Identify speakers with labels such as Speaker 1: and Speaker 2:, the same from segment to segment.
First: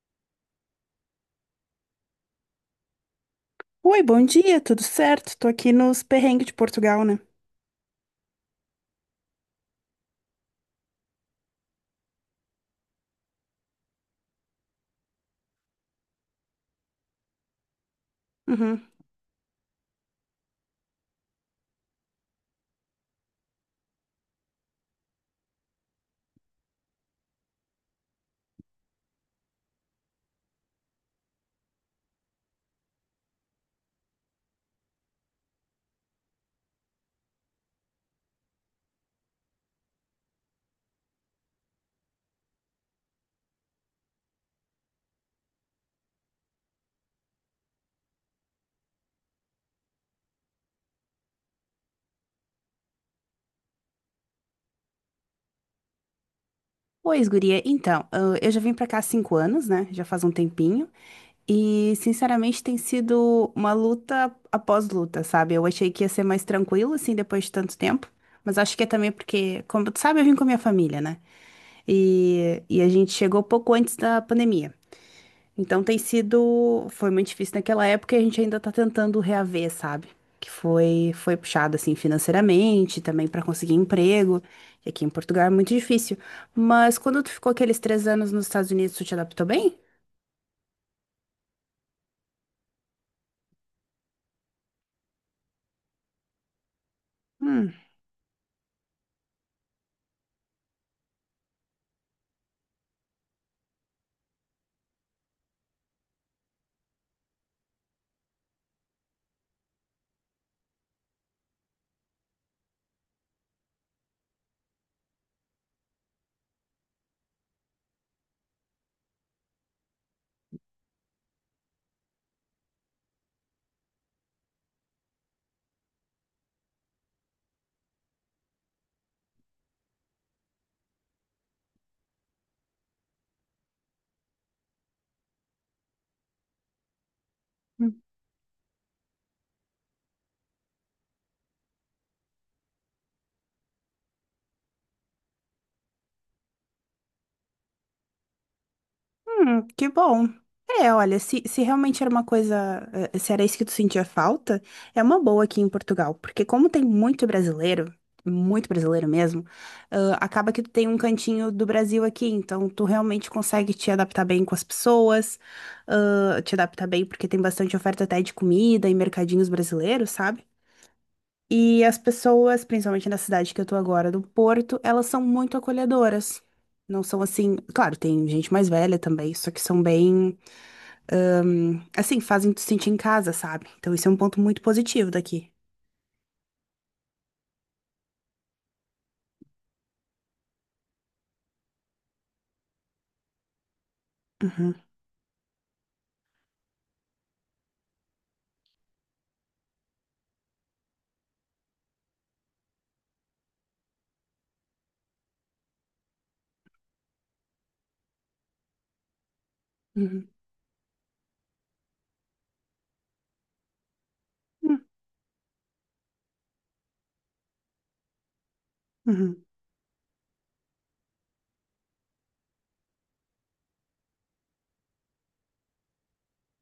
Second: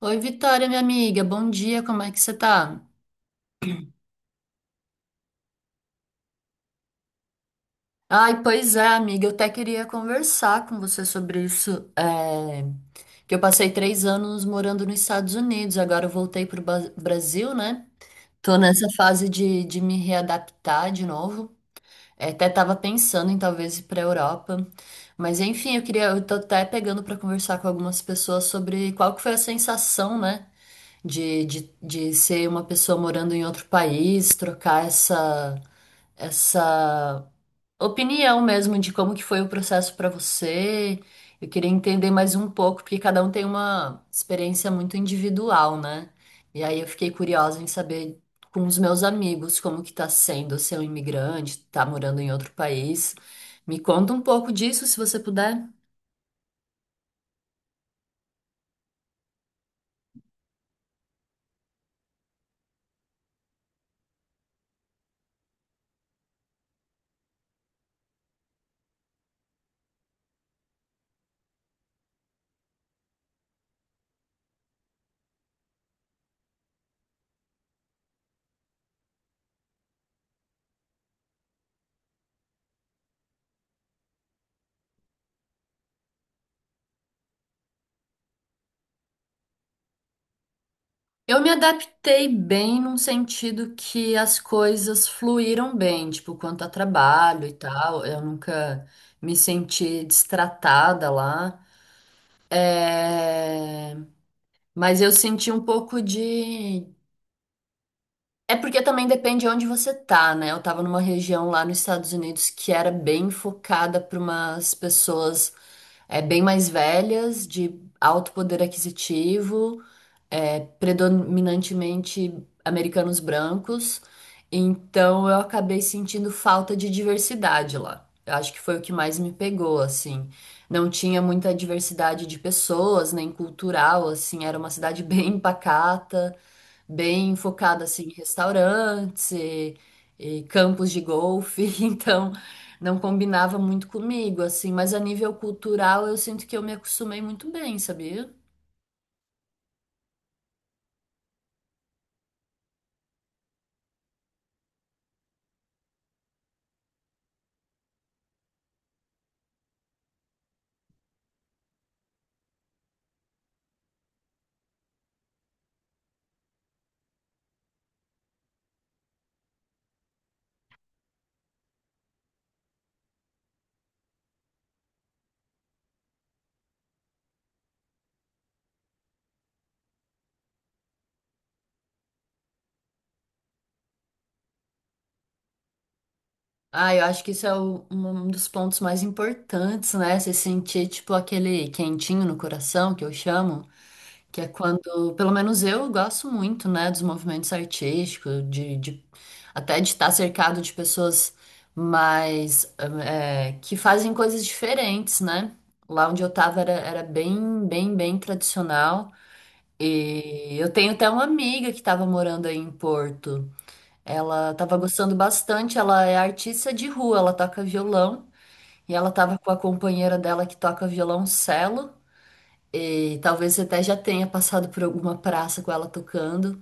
Speaker 1: Oi, Vitória, minha amiga, bom dia, como é que você tá?
Speaker 2: Oi, bom dia, tudo certo? Tô aqui nos perrengues de Portugal, né?
Speaker 1: Ai, pois é, amiga, eu até queria conversar com você sobre isso. é, que eu passei 3 anos morando nos Estados Unidos, agora eu voltei pro Brasil, né? Tô
Speaker 2: Uhum.
Speaker 1: nessa fase de me readaptar de novo. É, até tava pensando em talvez ir pra Europa. Mas enfim, eu queria, eu tô até pegando pra conversar com algumas pessoas sobre qual que foi a sensação, né? De ser uma pessoa morando em outro país, trocar essa opinião mesmo de como que foi o processo para você. Eu queria entender mais um pouco, porque cada um tem uma experiência muito individual, né? E aí eu fiquei curiosa em saber com os meus amigos como que tá sendo ser um imigrante, tá morando em outro país. Me conta um pouco disso, se você puder.
Speaker 2: Pois, guria, então, eu já vim pra cá há 5 anos, né? Já faz um tempinho. E, sinceramente, tem sido uma luta após luta, sabe? Eu achei que ia ser mais tranquilo, assim, depois de tanto tempo. Mas acho que é também porque, como tu sabe, eu vim com a minha família, né? E a gente chegou pouco antes da pandemia. Então tem sido, foi muito difícil naquela época e a gente ainda tá tentando reaver, sabe? Que foi puxado assim financeiramente, também para conseguir emprego. E aqui em Portugal é muito difícil. Mas quando tu ficou aqueles 3 anos nos Estados Unidos, tu te adaptou bem?
Speaker 1: Eu me adaptei bem num sentido que as coisas fluíram bem, tipo, quanto a trabalho e
Speaker 2: Hum.
Speaker 1: tal. Eu nunca me senti destratada lá. É, mas eu senti um pouco de. É porque também depende de onde você tá, né? Eu tava numa região lá nos Estados Unidos que era bem focada para umas pessoas bem mais velhas, de alto poder aquisitivo, predominantemente americanos brancos, então eu acabei sentindo falta de diversidade lá. Eu acho que foi o que mais me pegou, assim. Não tinha muita diversidade de pessoas, nem cultural, assim. Era uma cidade bem pacata, bem focada, assim, em restaurantes e campos de golfe. Então, não combinava muito comigo, assim. Mas a nível cultural, eu sinto que eu me acostumei muito bem, sabia?
Speaker 2: Que bom. É, olha, se realmente era uma coisa, se era isso que tu sentia falta, é uma boa aqui em Portugal, porque como tem muito brasileiro mesmo, ah, acaba que tu tem um cantinho do Brasil aqui, então tu realmente consegue te adaptar bem com as pessoas, ah, te adaptar bem porque tem bastante oferta até de comida e mercadinhos brasileiros, sabe? E as pessoas, principalmente na cidade que eu tô agora, do Porto, elas são muito acolhedoras. Não são assim, claro, tem gente mais velha também, só que são bem, assim, fazem tu sentir em casa, sabe? Então isso é um ponto muito positivo daqui.
Speaker 1: Ah, eu acho que isso é um dos pontos mais importantes, né? Você sentir, tipo, aquele quentinho no coração, que eu chamo, que é
Speaker 2: Uhum,
Speaker 1: quando, pelo menos eu gosto muito, né, dos movimentos artísticos, de até de estar cercado de pessoas mais, que fazem coisas diferentes, né? Lá onde eu tava era bem tradicional.
Speaker 2: uhum,
Speaker 1: E eu tenho até uma amiga que estava morando aí em Porto. Ela estava
Speaker 2: uhum,
Speaker 1: gostando bastante, ela é artista de rua, ela toca violão e ela estava
Speaker 2: uhum,
Speaker 1: com a companheira dela que toca violoncelo e talvez até já tenha passado por alguma praça com ela tocando.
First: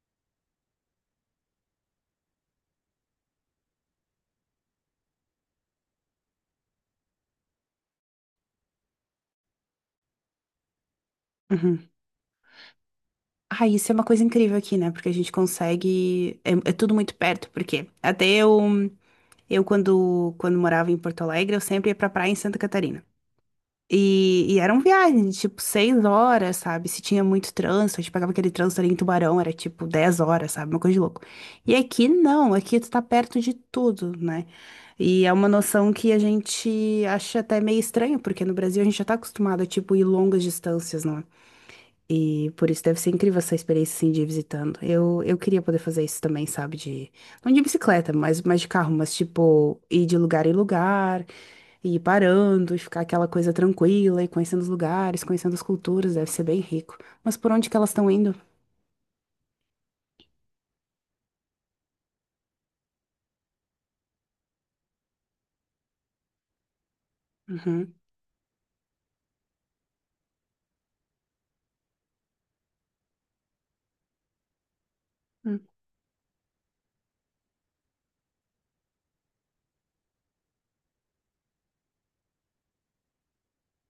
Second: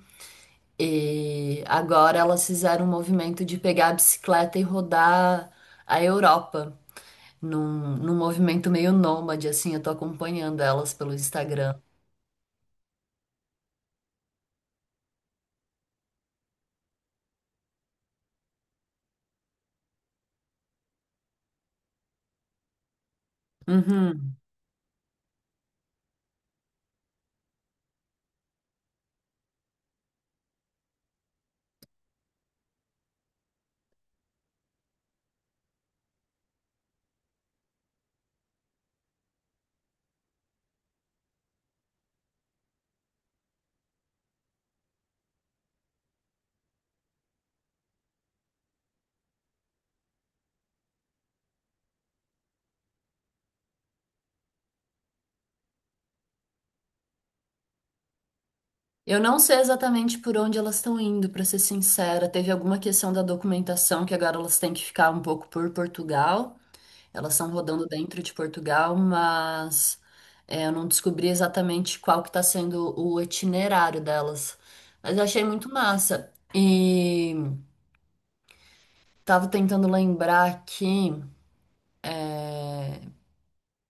Speaker 1: E agora elas fizeram um movimento de pegar a bicicleta e rodar a Europa num movimento meio nômade, assim, eu tô acompanhando elas pelo Instagram.
Speaker 2: uhum. Ah, isso é uma coisa incrível aqui, né? Porque a gente consegue, é, é tudo muito perto, porque até eu, eu quando morava em Porto Alegre, eu sempre ia pra praia em Santa Catarina.
Speaker 1: Uhum.
Speaker 2: E eram viagens, de, tipo, 6 horas, sabe? Se tinha muito trânsito, a gente pegava aquele trânsito ali em Tubarão, era tipo 10 horas, sabe? Uma coisa de louco. E aqui não, aqui tu tá perto de tudo, né? E é uma noção que a gente acha até meio estranho, porque no Brasil a gente já tá acostumado a, tipo, ir longas distâncias, não é? E por isso deve ser incrível essa experiência, assim, de ir visitando. Eu queria poder fazer isso também, sabe? De, não de bicicleta, mas, de carro, mas, tipo, ir de lugar em lugar. E ir parando, e ficar aquela coisa tranquila, e conhecendo os lugares, conhecendo as culturas, deve ser bem rico. Mas por onde que elas estão indo?
Speaker 1: Eu não sei exatamente por onde elas estão indo, para ser sincera. Teve alguma questão da documentação que agora elas têm que ficar um pouco por Portugal. Elas estão rodando
Speaker 2: Uhum,
Speaker 1: dentro de Portugal, mas eu não descobri exatamente qual que está sendo o itinerário delas. Mas eu achei
Speaker 2: uhum,
Speaker 1: muito massa. E tava tentando lembrar aqui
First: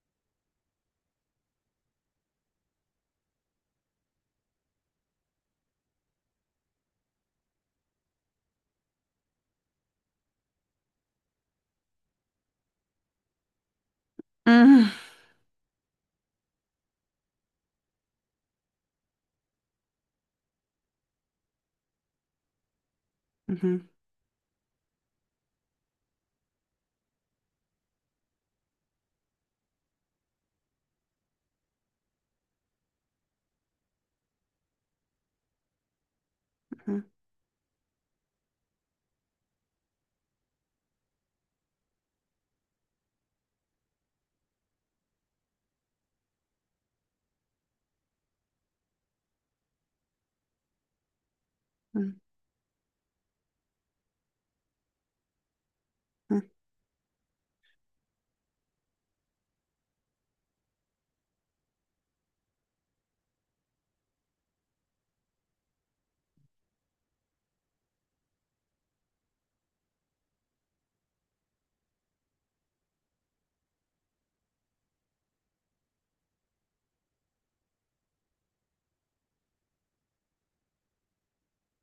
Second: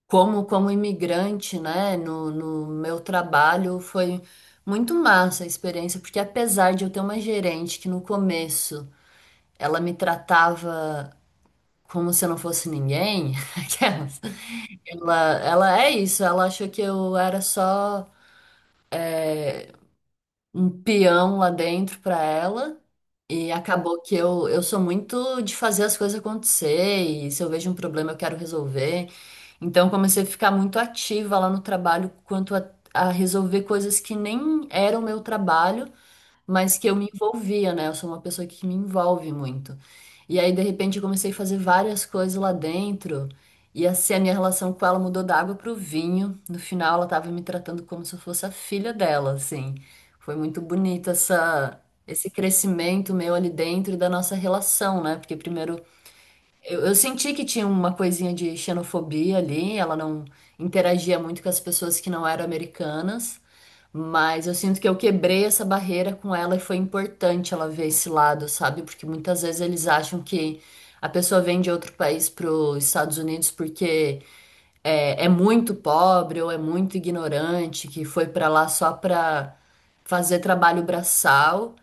Speaker 1: como, como imigrante, né, no meu trabalho foi muito massa a experiência, porque apesar de eu ter uma gerente que no começo ela me tratava como se eu não fosse ninguém. Aquelas.
Speaker 2: uhum,
Speaker 1: Ela, ela é isso, ela achou que eu era só um peão lá dentro pra ela. E
Speaker 2: uhum,
Speaker 1: acabou que eu sou muito de fazer as coisas acontecer, e se eu vejo um problema eu quero resolver. Então comecei a ficar muito ativa lá no trabalho quanto a resolver coisas que nem eram meu trabalho, mas que eu me envolvia, né? Eu sou uma pessoa que me envolve muito. E aí, de repente, eu comecei a fazer várias coisas lá dentro. E assim, a minha relação com ela mudou da água pro vinho. No final, ela tava me tratando como se eu fosse a filha dela, assim. Foi muito bonito essa,
Speaker 2: uhum,
Speaker 1: esse crescimento meu ali dentro e da nossa relação, né? Porque primeiro,
Speaker 2: uhum.
Speaker 1: eu senti que tinha uma coisinha de xenofobia ali. Ela não interagia muito com as pessoas que não eram americanas. Mas eu sinto que eu quebrei essa barreira com ela e foi importante ela ver esse lado, sabe? Porque muitas vezes eles acham que a pessoa vem de outro país para os Estados Unidos porque é muito pobre ou é muito ignorante, que foi para lá só para fazer trabalho braçal.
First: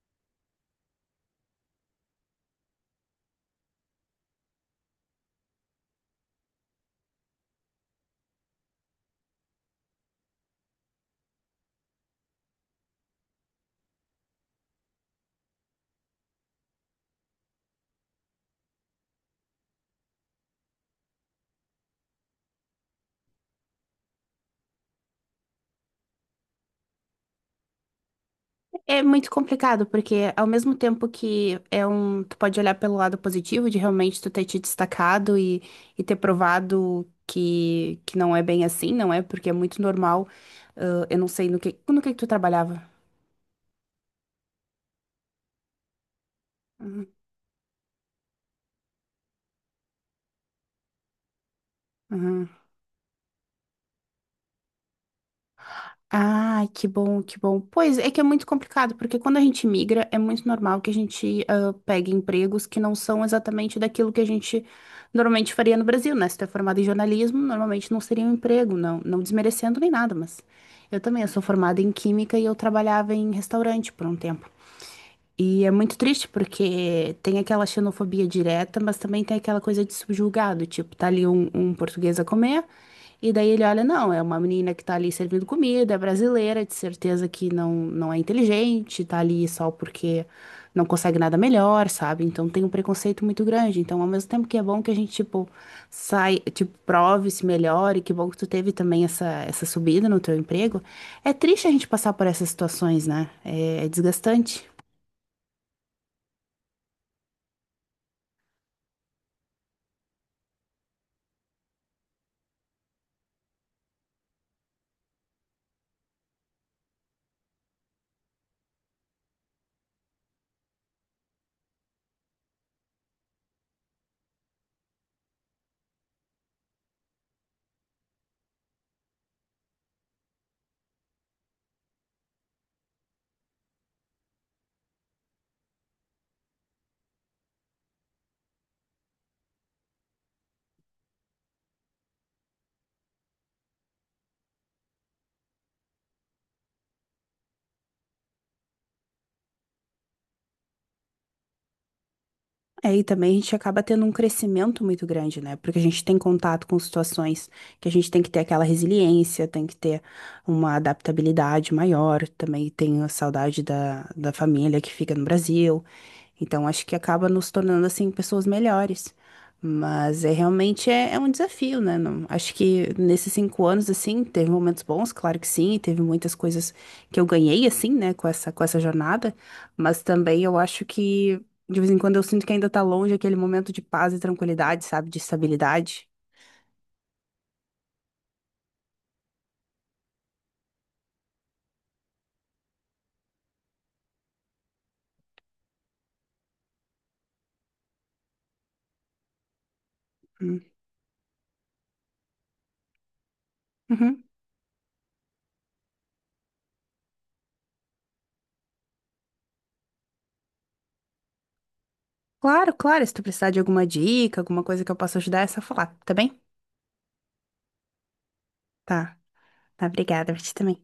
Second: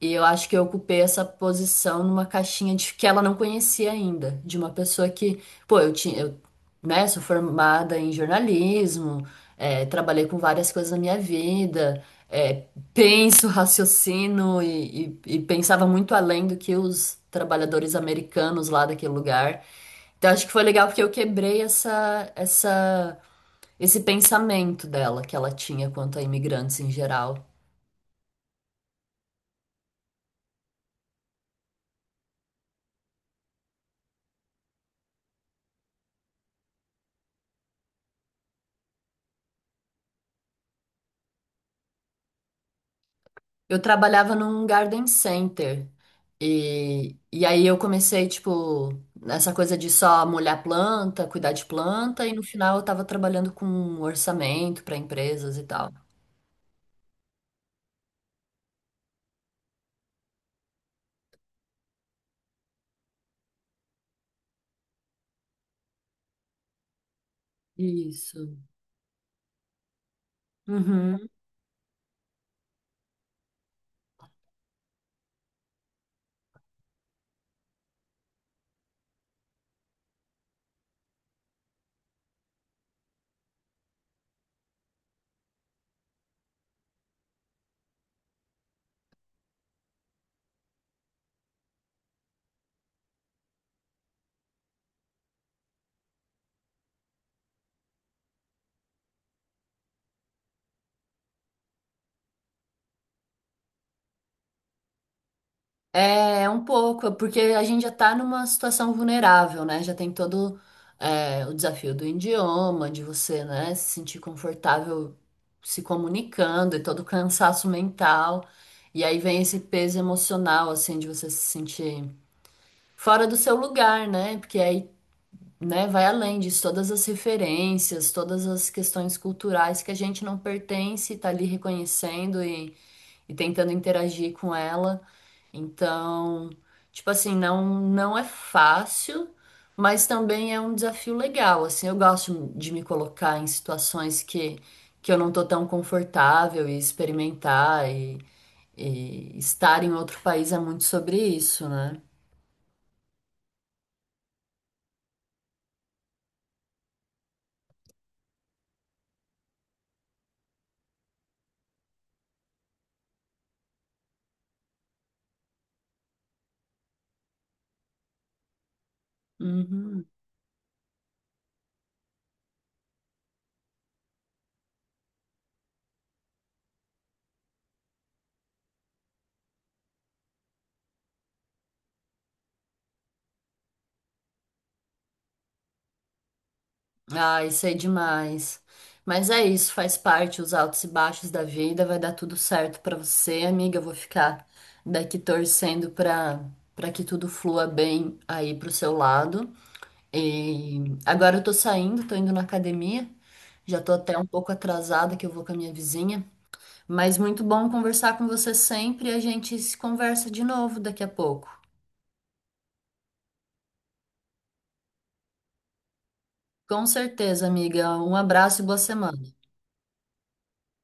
Speaker 1: E eu acho que eu ocupei essa posição numa caixinha de que ela não conhecia ainda, de uma pessoa que, pô, eu tinha, eu, né, sou formada em jornalismo, trabalhei com várias coisas na minha vida, penso, raciocino e pensava muito além do que os trabalhadores americanos lá daquele lugar. Então acho que foi legal porque eu quebrei essa, esse pensamento dela que ela tinha quanto a imigrantes em geral.
Speaker 2: É muito complicado, porque ao mesmo tempo que é um, tu pode olhar pelo lado positivo de realmente tu ter te destacado e ter provado que não é bem assim, não é? Porque é muito normal. Ah, eu não sei no que tu trabalhava.
Speaker 1: Eu trabalhava num garden center.
Speaker 2: Uhum,
Speaker 1: E aí eu comecei, tipo, nessa coisa de só molhar planta, cuidar de planta, e no
Speaker 2: uhum.
Speaker 1: final eu tava trabalhando com orçamento para empresas e tal.
Speaker 2: Ai, que bom, que bom. Pois é que é muito complicado, porque quando a gente migra, é muito normal que a gente ah, pegue empregos que não são exatamente daquilo que a gente normalmente faria no Brasil, né? Se tu é formado em jornalismo, normalmente não seria um
Speaker 1: Isso.
Speaker 2: emprego, não, não desmerecendo nem nada, mas eu também, eu
Speaker 1: Uhum.
Speaker 2: sou formada em química e eu trabalhava em restaurante por um tempo. E é muito triste porque tem aquela xenofobia direta, mas também tem aquela coisa de subjugado, tipo, tá ali um, português a comer, e daí ele olha, não, é uma menina que tá ali servindo comida, é brasileira, de certeza que não, não é inteligente, tá ali só porque não consegue nada melhor, sabe? Então tem um preconceito muito grande. Então, ao mesmo tempo que é bom que a gente, tipo, sai, tipo, prove, se melhore, que bom que tu teve também essa, subida no teu emprego, é triste a gente passar por essas situações, né? É desgastante.
Speaker 1: É, um pouco, porque a gente já está numa situação vulnerável, né? Já tem todo, o desafio do idioma, de você, né, se sentir confortável se comunicando e todo o cansaço mental. E aí vem esse peso emocional, assim, de você se sentir fora do seu lugar, né? Porque aí, né, vai além disso, todas as referências, todas as questões culturais que a gente não pertence, tá ali reconhecendo e tentando interagir com ela. Então, tipo assim, não é fácil, mas também é um desafio legal. Assim, eu gosto de me colocar em situações que eu não tô tão confortável e experimentar e estar em outro país é muito sobre isso, né?
Speaker 2: É, e também a gente acaba tendo um crescimento muito grande, né? Porque a gente tem contato com situações que a gente tem que ter aquela resiliência, tem que ter uma adaptabilidade maior. Também tem a saudade da família que fica no Brasil. Então, acho que acaba nos tornando, assim, pessoas melhores.
Speaker 1: Uhum.
Speaker 2: Mas é realmente é, é um desafio, né? Não- acho que nesses 5 anos, assim, teve momentos bons, claro que sim, e teve muitas coisas que eu ganhei, assim, né, com essa, jornada. Mas também eu acho que. De vez em quando eu sinto que ainda tá longe aquele momento de paz e tranquilidade, sabe? De estabilidade.
Speaker 1: Ah, isso é demais. Mas é isso, faz parte, os altos e baixos da vida. Vai dar tudo certo pra você, amiga. Eu vou ficar daqui torcendo pra para que tudo flua bem aí pro seu lado.
Speaker 2: Hum.
Speaker 1: E agora eu tô saindo, tô indo na academia. Já tô até
Speaker 2: Uhum.
Speaker 1: um pouco atrasada que eu vou com a minha vizinha, mas muito bom conversar com você sempre. A gente se conversa de novo daqui a pouco.
Speaker 2: Claro, claro. Se tu precisar de alguma dica, alguma coisa que eu possa ajudar, é só falar, tá bem?
Speaker 1: Com certeza, amiga. Um abraço e boa
Speaker 2: Tá.
Speaker 1: semana.
Speaker 2: Tá, obrigada. Pra ti também.